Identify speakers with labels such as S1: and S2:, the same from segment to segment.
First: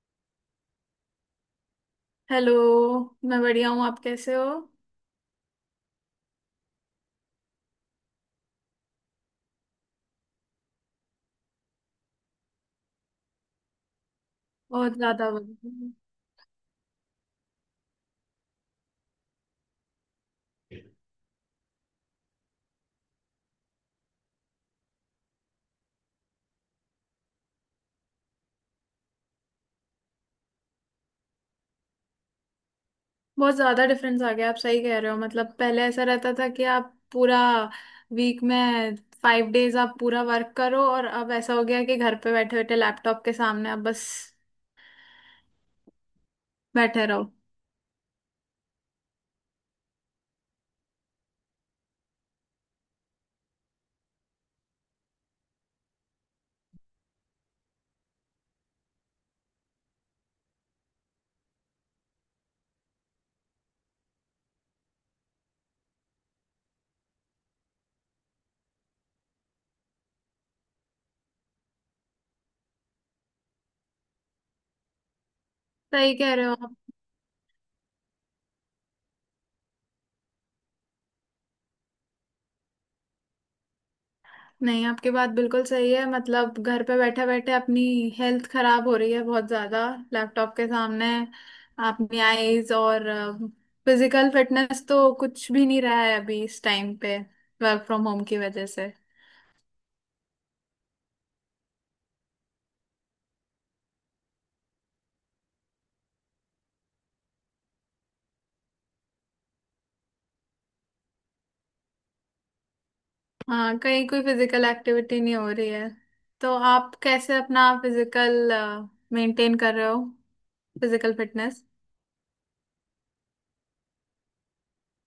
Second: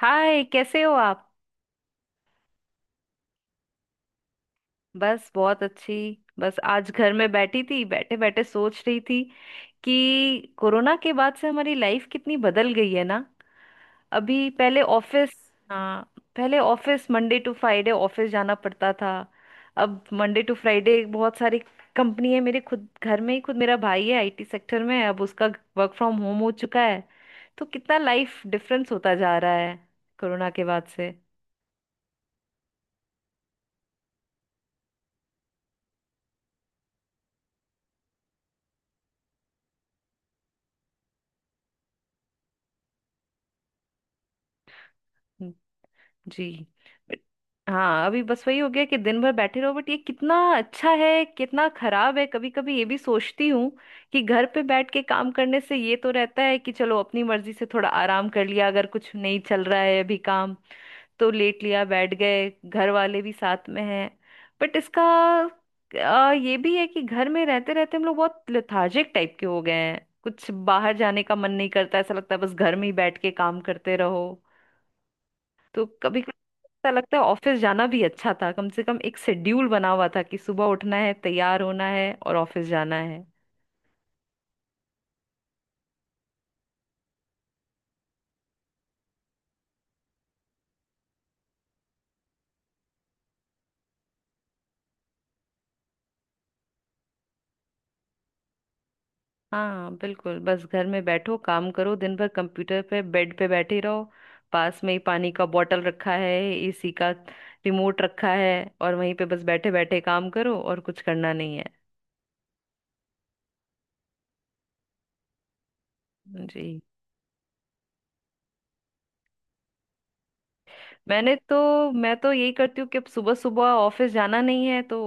S1: हाय, कैसे हो आप।
S2: हेलो। मैं बढ़िया हूँ, आप कैसे हो?
S1: बस बहुत अच्छी। बस आज घर में बैठी थी, बैठे बैठे सोच रही थी कि कोरोना के बाद से हमारी लाइफ कितनी बदल गई है ना। अभी पहले
S2: बहुत
S1: ऑफिस।
S2: ज्यादा बढ़िया।
S1: हाँ, पहले office Monday to Friday office जाना पड़ता था। अब मंडे टू फ्राइडे बहुत सारी कंपनी है मेरे। खुद घर में ही, खुद मेरा भाई है आईटी सेक्टर में, अब उसका वर्क फ्रॉम होम हो चुका है। तो कितना लाइफ डिफरेंस होता जा रहा है कोरोना के बाद से।
S2: बहुत ज्यादा डिफरेंस आ गया, आप सही कह रहे हो। मतलब पहले ऐसा रहता था कि आप पूरा वीक में फाइव डेज आप पूरा वर्क करो, और अब ऐसा हो गया कि घर पे बैठे बैठे लैपटॉप के सामने आप बस
S1: जी।
S2: बैठे
S1: बट-
S2: रहो।
S1: हाँ, अभी बस वही हो गया कि दिन भर बैठे रहो, बट ये कितना अच्छा है कितना खराब है कभी कभी ये भी सोचती हूँ कि घर पे बैठ के काम करने से ये तो रहता है कि चलो अपनी मर्जी से थोड़ा आराम कर लिया, अगर कुछ नहीं चल रहा है अभी काम तो लेट लिया, बैठ गए, घर वाले भी साथ में हैं। बट इसका ये भी है कि घर में रहते रहते हम लोग बहुत लेथार्जिक टाइप के हो गए हैं, कुछ बाहर जाने का मन नहीं करता, ऐसा लगता है बस घर में ही बैठ के काम करते रहो। तो
S2: सही
S1: कभी कभी
S2: कह रहे हो।
S1: ऐसा लगता है ऑफिस जाना भी अच्छा था, कम से कम एक शेड्यूल बना हुआ था कि सुबह उठना है, तैयार होना है और ऑफिस जाना है।
S2: नहीं, आपकी बात बिल्कुल सही है। मतलब घर पे बैठे बैठे अपनी हेल्थ खराब हो रही है बहुत ज्यादा, लैपटॉप के सामने, अपनी आईज और फिजिकल फिटनेस तो कुछ भी नहीं रहा है अभी इस टाइम पे, वर्क फ्रॉम होम की वजह से।
S1: हाँ बिल्कुल, बस घर में बैठो काम करो, दिन भर कंप्यूटर पे बेड पे बैठे रहो। पास में ही पानी का बॉटल रखा है, एसी का रिमोट रखा है, और वहीं पे बस बैठे बैठे काम करो और कुछ करना नहीं है।
S2: हाँ, कहीं कोई फिजिकल एक्टिविटी नहीं हो रही है। तो
S1: जी।
S2: आप कैसे अपना फिजिकल मेंटेन कर रहे हो? फिजिकल
S1: मैंने तो
S2: फिटनेस?
S1: मैं तो यही करती हूँ कि अब सुबह सुबह ऑफिस जाना नहीं है, तो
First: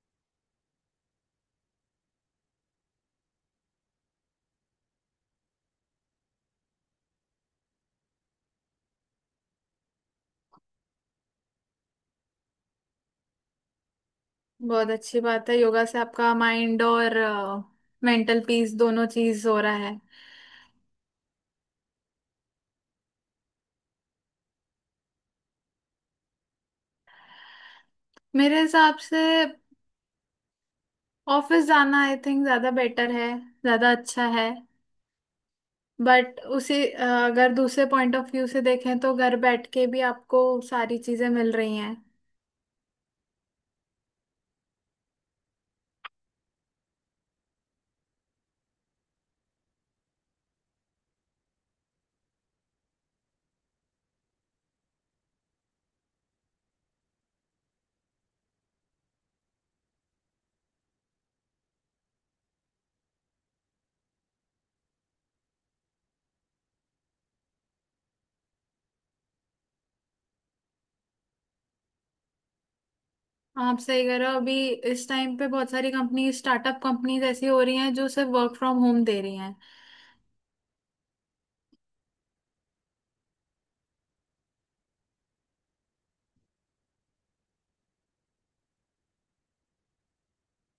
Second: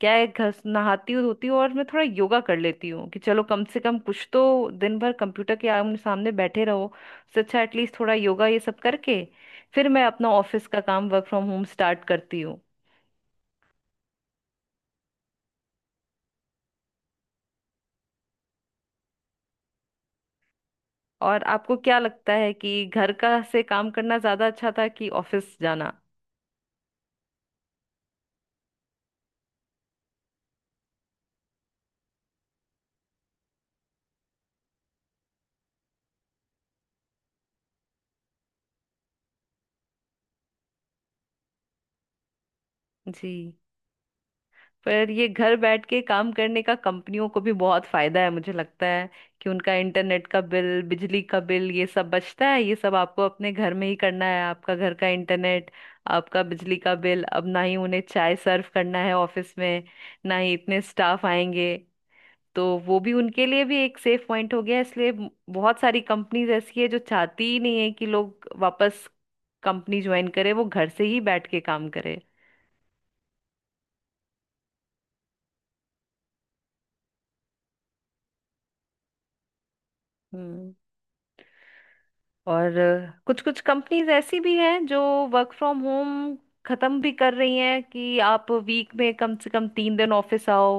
S1: क्या है, घस नहाती हूँ धोती हूँ और मैं थोड़ा योगा कर लेती हूँ कि चलो कम से कम कुछ तो। दिन भर कंप्यूटर के आमने सामने बैठे रहो, उससे अच्छा एटलीस्ट थोड़ा योगा ये सब करके फिर मैं अपना ऑफिस का काम वर्क फ्रॉम होम स्टार्ट करती हूँ।
S2: बहुत अच्छी बात है, योगा से आपका माइंड और मेंटल पीस दोनों चीज हो रहा है।
S1: और आपको क्या लगता है कि घर का से काम करना ज्यादा अच्छा था कि ऑफिस जाना।
S2: मेरे हिसाब से ऑफिस जाना आई थिंक ज्यादा बेटर है, ज्यादा अच्छा है। बट उसी अगर दूसरे पॉइंट ऑफ व्यू से देखें तो घर बैठ के भी आपको सारी चीजें मिल रही हैं।
S1: जी। पर ये घर बैठ के काम करने का कंपनियों को भी बहुत फायदा है मुझे लगता है, कि उनका इंटरनेट का बिल, बिजली का बिल ये सब बचता है, ये सब आपको अपने घर में ही करना है, आपका घर का इंटरनेट, आपका बिजली का बिल। अब ना ही उन्हें चाय सर्व करना है ऑफिस में, ना ही इतने स्टाफ आएंगे। तो वो भी उनके लिए भी एक सेफ पॉइंट हो गया, इसलिए बहुत सारी कंपनीज ऐसी है जो चाहती ही नहीं है कि लोग वापस कंपनी ज्वाइन करे, वो घर से ही बैठ के काम करे।
S2: आप सही कह रहे हो, अभी इस टाइम पे बहुत सारी कंपनी, स्टार्टअप कंपनीज ऐसी हो रही हैं जो सिर्फ वर्क फ्रॉम होम दे रही हैं।
S1: हम्म। और कुछ कुछ कंपनीज ऐसी भी हैं जो वर्क फ्रॉम होम खत्म भी कर रही हैं कि आप वीक में कम से कम 3 दिन ऑफिस आओ,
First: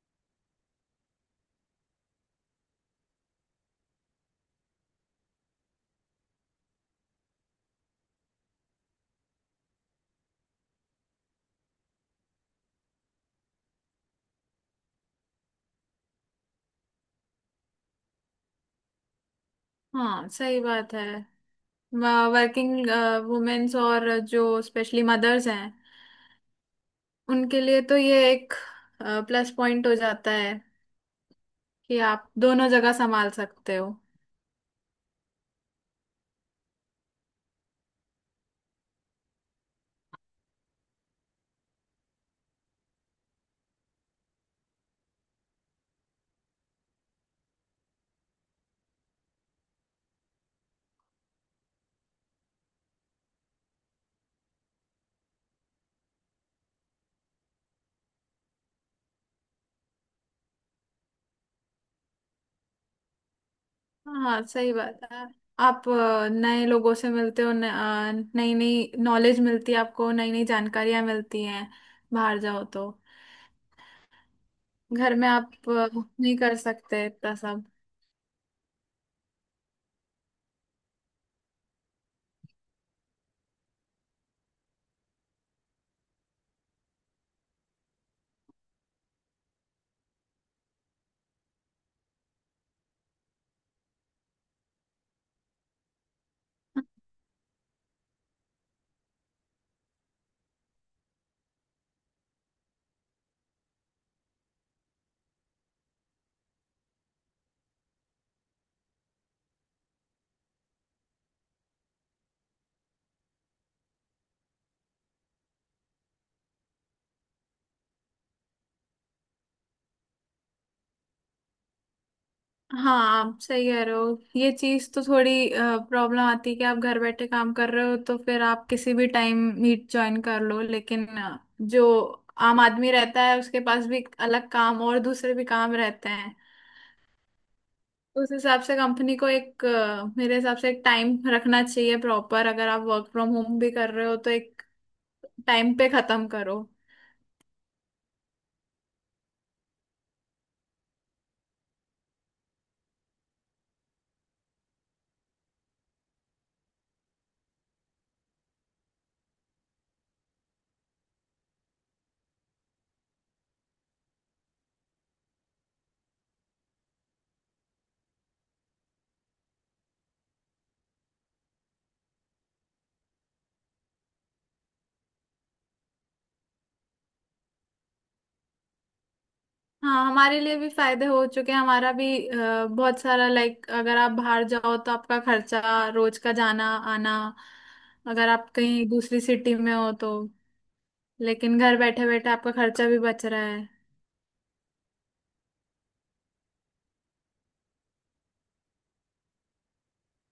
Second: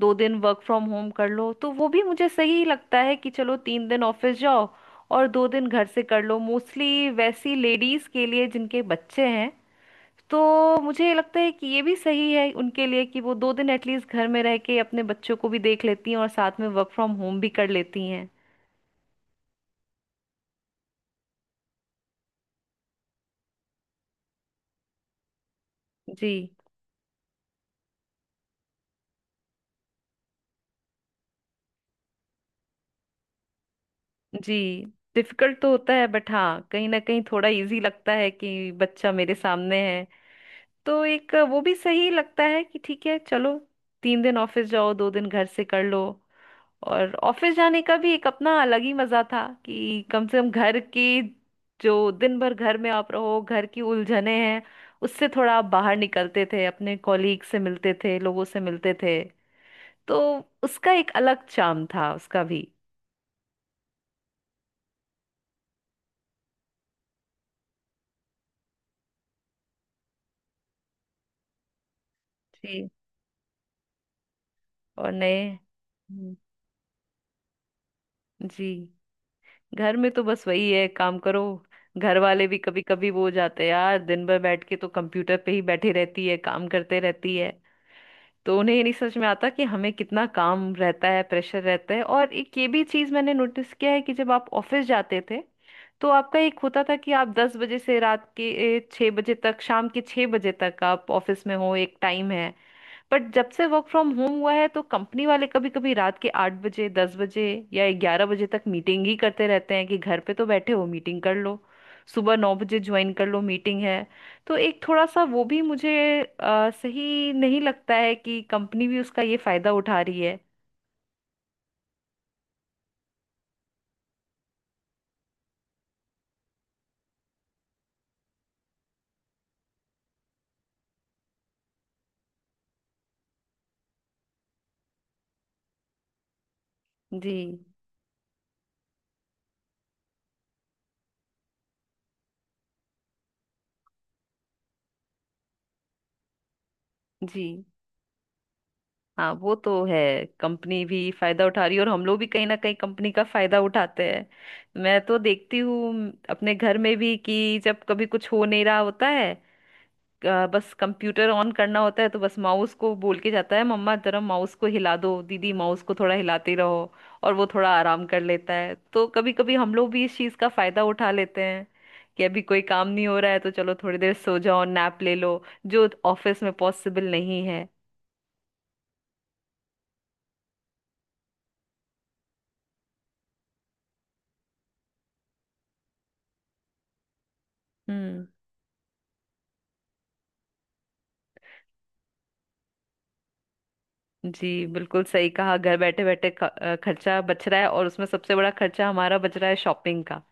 S1: 2 दिन वर्क फ्रॉम होम कर लो। तो वो भी मुझे सही लगता है कि चलो 3 दिन ऑफिस जाओ और 2 दिन घर से कर लो, मोस्टली वैसी लेडीज के लिए जिनके बच्चे हैं। तो मुझे ये लगता है कि ये भी सही है उनके लिए, कि वो 2 दिन एटलीस्ट घर में रह के अपने बच्चों को भी देख लेती हैं और साथ में वर्क फ्रॉम होम भी कर लेती हैं।
S2: हाँ सही बात है। वर्किंग वुमेन्स और जो स्पेशली मदर्स हैं,
S1: जी।
S2: उनके लिए तो ये एक प्लस पॉइंट हो जाता है कि आप दोनों जगह संभाल सकते हो।
S1: जी। डिफिकल्ट तो होता है बट हाँ, कहीं ना कहीं थोड़ा इजी लगता है कि बच्चा मेरे सामने है, तो एक वो भी सही लगता है कि ठीक है चलो, 3 दिन ऑफिस जाओ, 2 दिन घर से कर लो। और ऑफिस जाने का भी एक अपना अलग ही मजा था कि कम से कम घर की, जो दिन भर घर में आप रहो, घर की उलझने हैं, उससे थोड़ा आप बाहर निकलते थे, अपने कॉलीग से मिलते थे, लोगों से मिलते थे। तो उसका एक अलग चार्म था उसका भी।
S2: हाँ सही बात है। आप नए लोगों से मिलते हो, नई नई नॉलेज मिलती है, आपको नई नई जानकारियां मिलती हैं बाहर जाओ
S1: जी।
S2: तो।
S1: और
S2: घर में आप
S1: नए।
S2: नहीं कर सकते इतना सब।
S1: जी। घर में तो बस वही है, काम करो। घर वाले भी कभी कभी वो हो जाते हैं, यार दिन भर बैठ के तो कंप्यूटर पे ही बैठी रहती है, काम करते रहती है, तो उन्हें ये नहीं समझ में आता कि हमें कितना काम रहता है, प्रेशर रहता है। और एक ये भी चीज मैंने नोटिस किया है कि जब आप ऑफिस जाते थे तो आपका एक होता था कि आप 10 बजे से रात के 6 बजे तक, शाम के 6 बजे तक आप ऑफिस में हो, एक टाइम है। बट जब से वर्क फ्रॉम होम हुआ है तो कंपनी वाले कभी कभी रात के 8 बजे, 10 बजे या 11 बजे तक मीटिंग ही करते रहते हैं, कि घर पे तो बैठे हो मीटिंग कर लो, सुबह 9 बजे ज्वाइन कर लो मीटिंग है। तो एक थोड़ा सा वो भी मुझे सही नहीं लगता है, कि कंपनी भी उसका ये फायदा उठा रही है।
S2: हाँ आप सही कह रहे हो, ये चीज तो थोड़ी प्रॉब्लम आती है कि आप घर बैठे काम कर रहे हो तो फिर आप किसी भी टाइम मीट ज्वाइन कर लो, लेकिन जो आम आदमी रहता है उसके पास भी अलग काम और दूसरे भी काम रहते।
S1: जी।
S2: उस हिसाब से कंपनी को एक मेरे हिसाब से एक टाइम रखना चाहिए प्रॉपर, अगर आप वर्क फ्रॉम होम भी कर रहे हो तो एक टाइम पे खत्म करो।
S1: जी। हाँ वो तो है। कंपनी भी फायदा उठा रही है और हम लोग भी कहीं ना कहीं कंपनी का फायदा उठाते हैं। मैं तो देखती हूँ अपने घर में भी कि जब कभी कुछ हो नहीं रहा होता है, बस कंप्यूटर ऑन करना होता है तो बस माउस को बोल के जाता है, मम्मा जरा माउस को हिला दो, दीदी माउस को थोड़ा हिलाते रहो, और वो थोड़ा आराम कर लेता है। तो कभी कभी हम लोग भी इस चीज का फायदा उठा लेते हैं कि अभी कोई काम नहीं हो रहा है तो चलो थोड़ी देर सो जाओ, नैप ले लो, जो ऑफिस में पॉसिबल नहीं है।
S2: हाँ हमारे लिए भी फायदे हो चुके हैं। हमारा भी बहुत सारा, लाइक अगर आप बाहर जाओ तो आपका खर्चा रोज का जाना आना,
S1: हम्म।
S2: अगर आप कहीं दूसरी सिटी में हो तो। लेकिन घर बैठे बैठे आपका खर्चा भी बच रहा है।
S1: जी, बिल्कुल सही कहा, घर बैठे बैठे खर्चा बच रहा है, और उसमें सबसे बड़ा खर्चा हमारा बच रहा है शॉपिंग का।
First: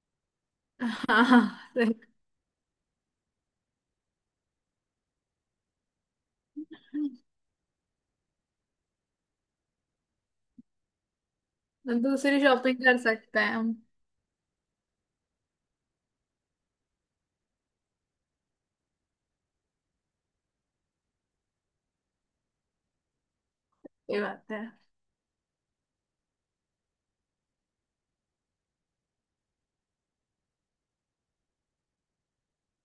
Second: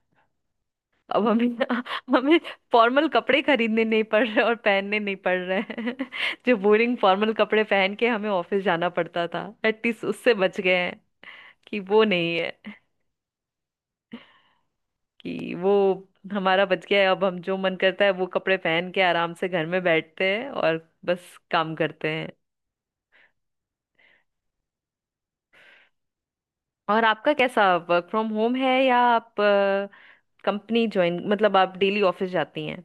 S1: अब हमें
S2: हाँ।
S1: हमें फॉर्मल कपड़े खरीदने नहीं पड़ रहे और पहनने नहीं पड़ रहे हैं। जो बोरिंग फॉर्मल कपड़े पहन के हमें ऑफिस जाना पड़ता था, एटलीस्ट उससे बच गए हैं, कि वो नहीं
S2: दूसरी
S1: है,
S2: शॉपिंग कर सकते हैं हम।
S1: कि वो हमारा बच गया है। अब हम जो मन करता है वो कपड़े पहन के आराम से घर में बैठते हैं और बस काम करते हैं।
S2: ये बात है।
S1: और आपका कैसा वर्क फ्रॉम होम है, या आप कंपनी ज्वाइन, मतलब आप डेली ऑफिस जाती हैं।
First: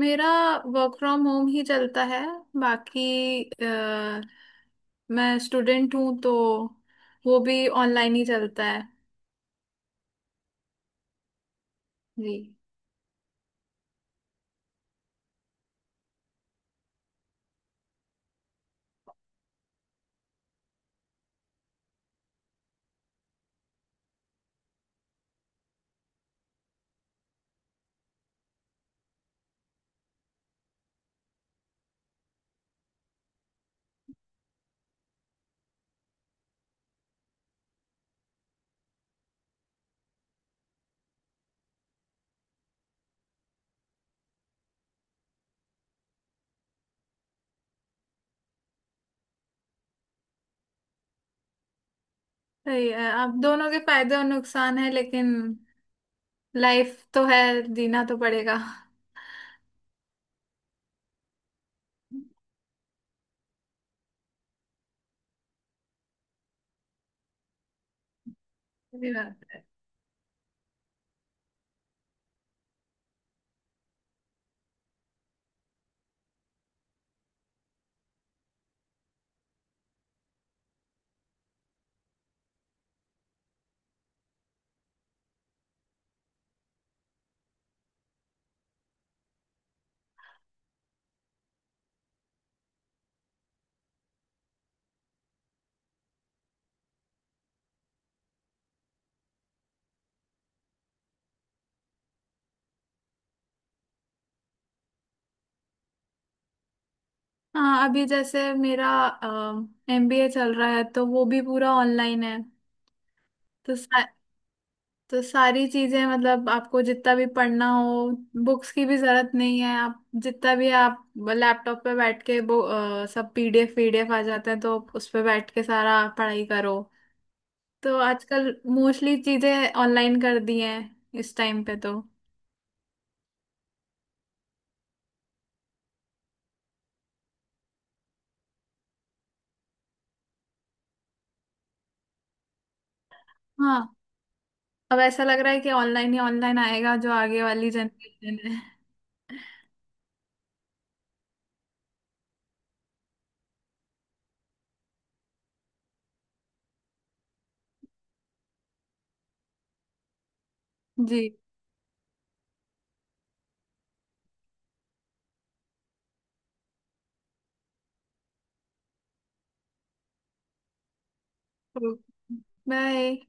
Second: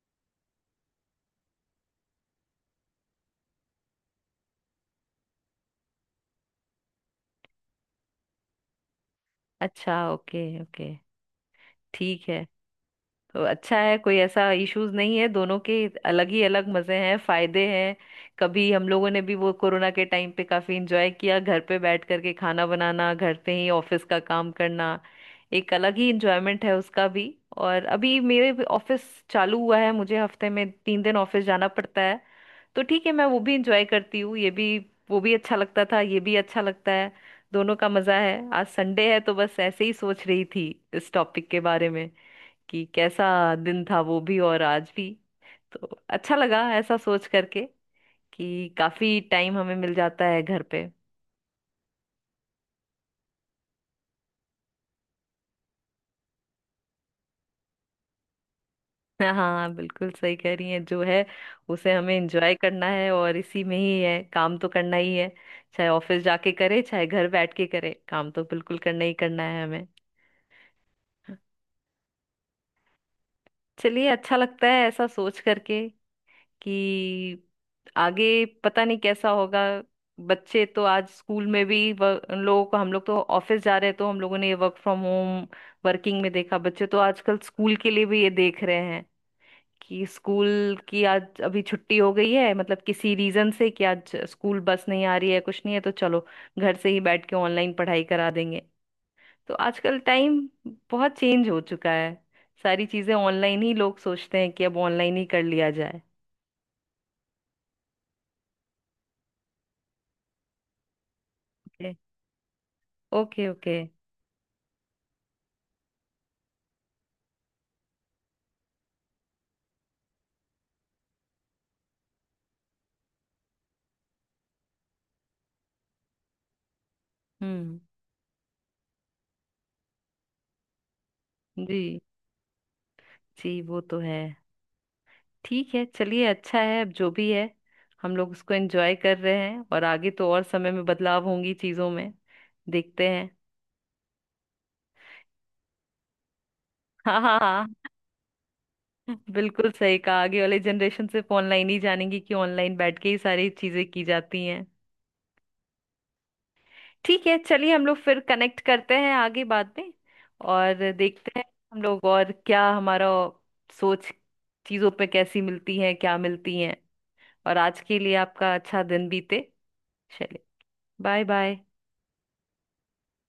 S2: मेरा वर्क फ्रॉम होम ही चलता है। बाकी मैं स्टूडेंट हूँ, तो वो भी ऑनलाइन ही चलता है।
S1: अच्छा, ओके ओके, ठीक
S2: जी।
S1: है। तो अच्छा है, कोई ऐसा इश्यूज नहीं है, दोनों के अलग ही अलग मजे हैं, फायदे हैं। कभी हम लोगों ने भी वो कोरोना के टाइम पे काफी इंजॉय किया, घर पे बैठ करके खाना बनाना, घर पे ही ऑफिस का काम करना, एक अलग ही इंजॉयमेंट है उसका भी। और अभी मेरे भी ऑफिस चालू हुआ है, मुझे हफ्ते में 3 दिन ऑफिस जाना पड़ता है। तो ठीक है, मैं वो भी इंजॉय करती हूँ ये भी, वो भी अच्छा लगता था ये भी अच्छा लगता है, दोनों का मजा है। आज संडे है तो बस ऐसे ही सोच रही थी इस टॉपिक के बारे में, कि कैसा दिन था वो भी और आज भी। तो अच्छा लगा ऐसा सोच करके कि काफी टाइम हमें मिल जाता है घर पे।
S2: सही है, अब दोनों के फायदे और नुकसान है, लेकिन लाइफ तो है, जीना तो पड़ेगा।
S1: हाँ, बिल्कुल सही कह रही हैं, जो है उसे हमें एंजॉय करना है, और इसी में ही है, काम तो करना ही है, चाहे ऑफिस जाके करे चाहे घर बैठ के करे, काम तो बिल्कुल करना
S2: सही
S1: ही
S2: बात
S1: करना है
S2: है।
S1: हमें। चलिए, अच्छा लगता है ऐसा सोच करके कि आगे पता नहीं कैसा होगा। बच्चे तो आज स्कूल में भी उन लोगों को, हम लोग तो ऑफिस जा रहे हैं तो हम लोगों ने ये वर्क फ्रॉम होम वर्किंग में देखा, बच्चे तो आजकल स्कूल के लिए भी ये देख रहे हैं कि स्कूल की आज अभी छुट्टी हो गई है, मतलब किसी रीजन से, कि आज स्कूल बस नहीं आ रही है कुछ नहीं है, तो चलो घर से ही बैठ के ऑनलाइन पढ़ाई करा देंगे। तो आजकल टाइम बहुत चेंज हो चुका है, सारी चीजें ऑनलाइन ही, लोग सोचते हैं कि अब ऑनलाइन ही कर लिया जाए।
S2: हाँ अभी जैसे मेरा एमबीए चल रहा है तो वो भी पूरा ऑनलाइन है।
S1: ओके
S2: तो
S1: ओके।
S2: सा- तो सारी चीजें, मतलब आपको जितना भी पढ़ना हो, बुक्स की भी जरूरत नहीं है, आप जितना भी आप लैपटॉप पे बैठ के वो सब पीडीएफ पीडीएफ आ जाते हैं, तो उस पे बैठ के सारा पढ़ाई करो।
S1: हम्म।
S2: तो आजकल मोस्टली चीजें ऑनलाइन कर दी हैं इस टाइम पे तो।
S1: जी। जी वो तो है। ठीक है चलिए, अच्छा है, अब जो भी है हम लोग उसको एंजॉय कर रहे हैं, और आगे तो और समय में बदलाव होंगी चीजों में, देखते हैं।
S2: हाँ अब ऐसा लग रहा है कि ऑनलाइन ही ऑनलाइन आएगा, जो
S1: हाँ हाँ
S2: आगे
S1: हाँ,
S2: वाली जनरेशन है।
S1: बिल्कुल सही कहा, आगे वाले जनरेशन सिर्फ ऑनलाइन ही जानेंगी कि ऑनलाइन बैठ के ही सारी चीजें की जाती हैं। ठीक है चलिए, हम लोग फिर कनेक्ट करते हैं आगे बाद में, और
S2: जी,
S1: देखते हैं हम लोग और क्या, हमारा सोच चीजों पे कैसी मिलती है, क्या मिलती है। और आज के लिए आपका अच्छा दिन बीते। चलिए, बाय बाय।
S2: बाय।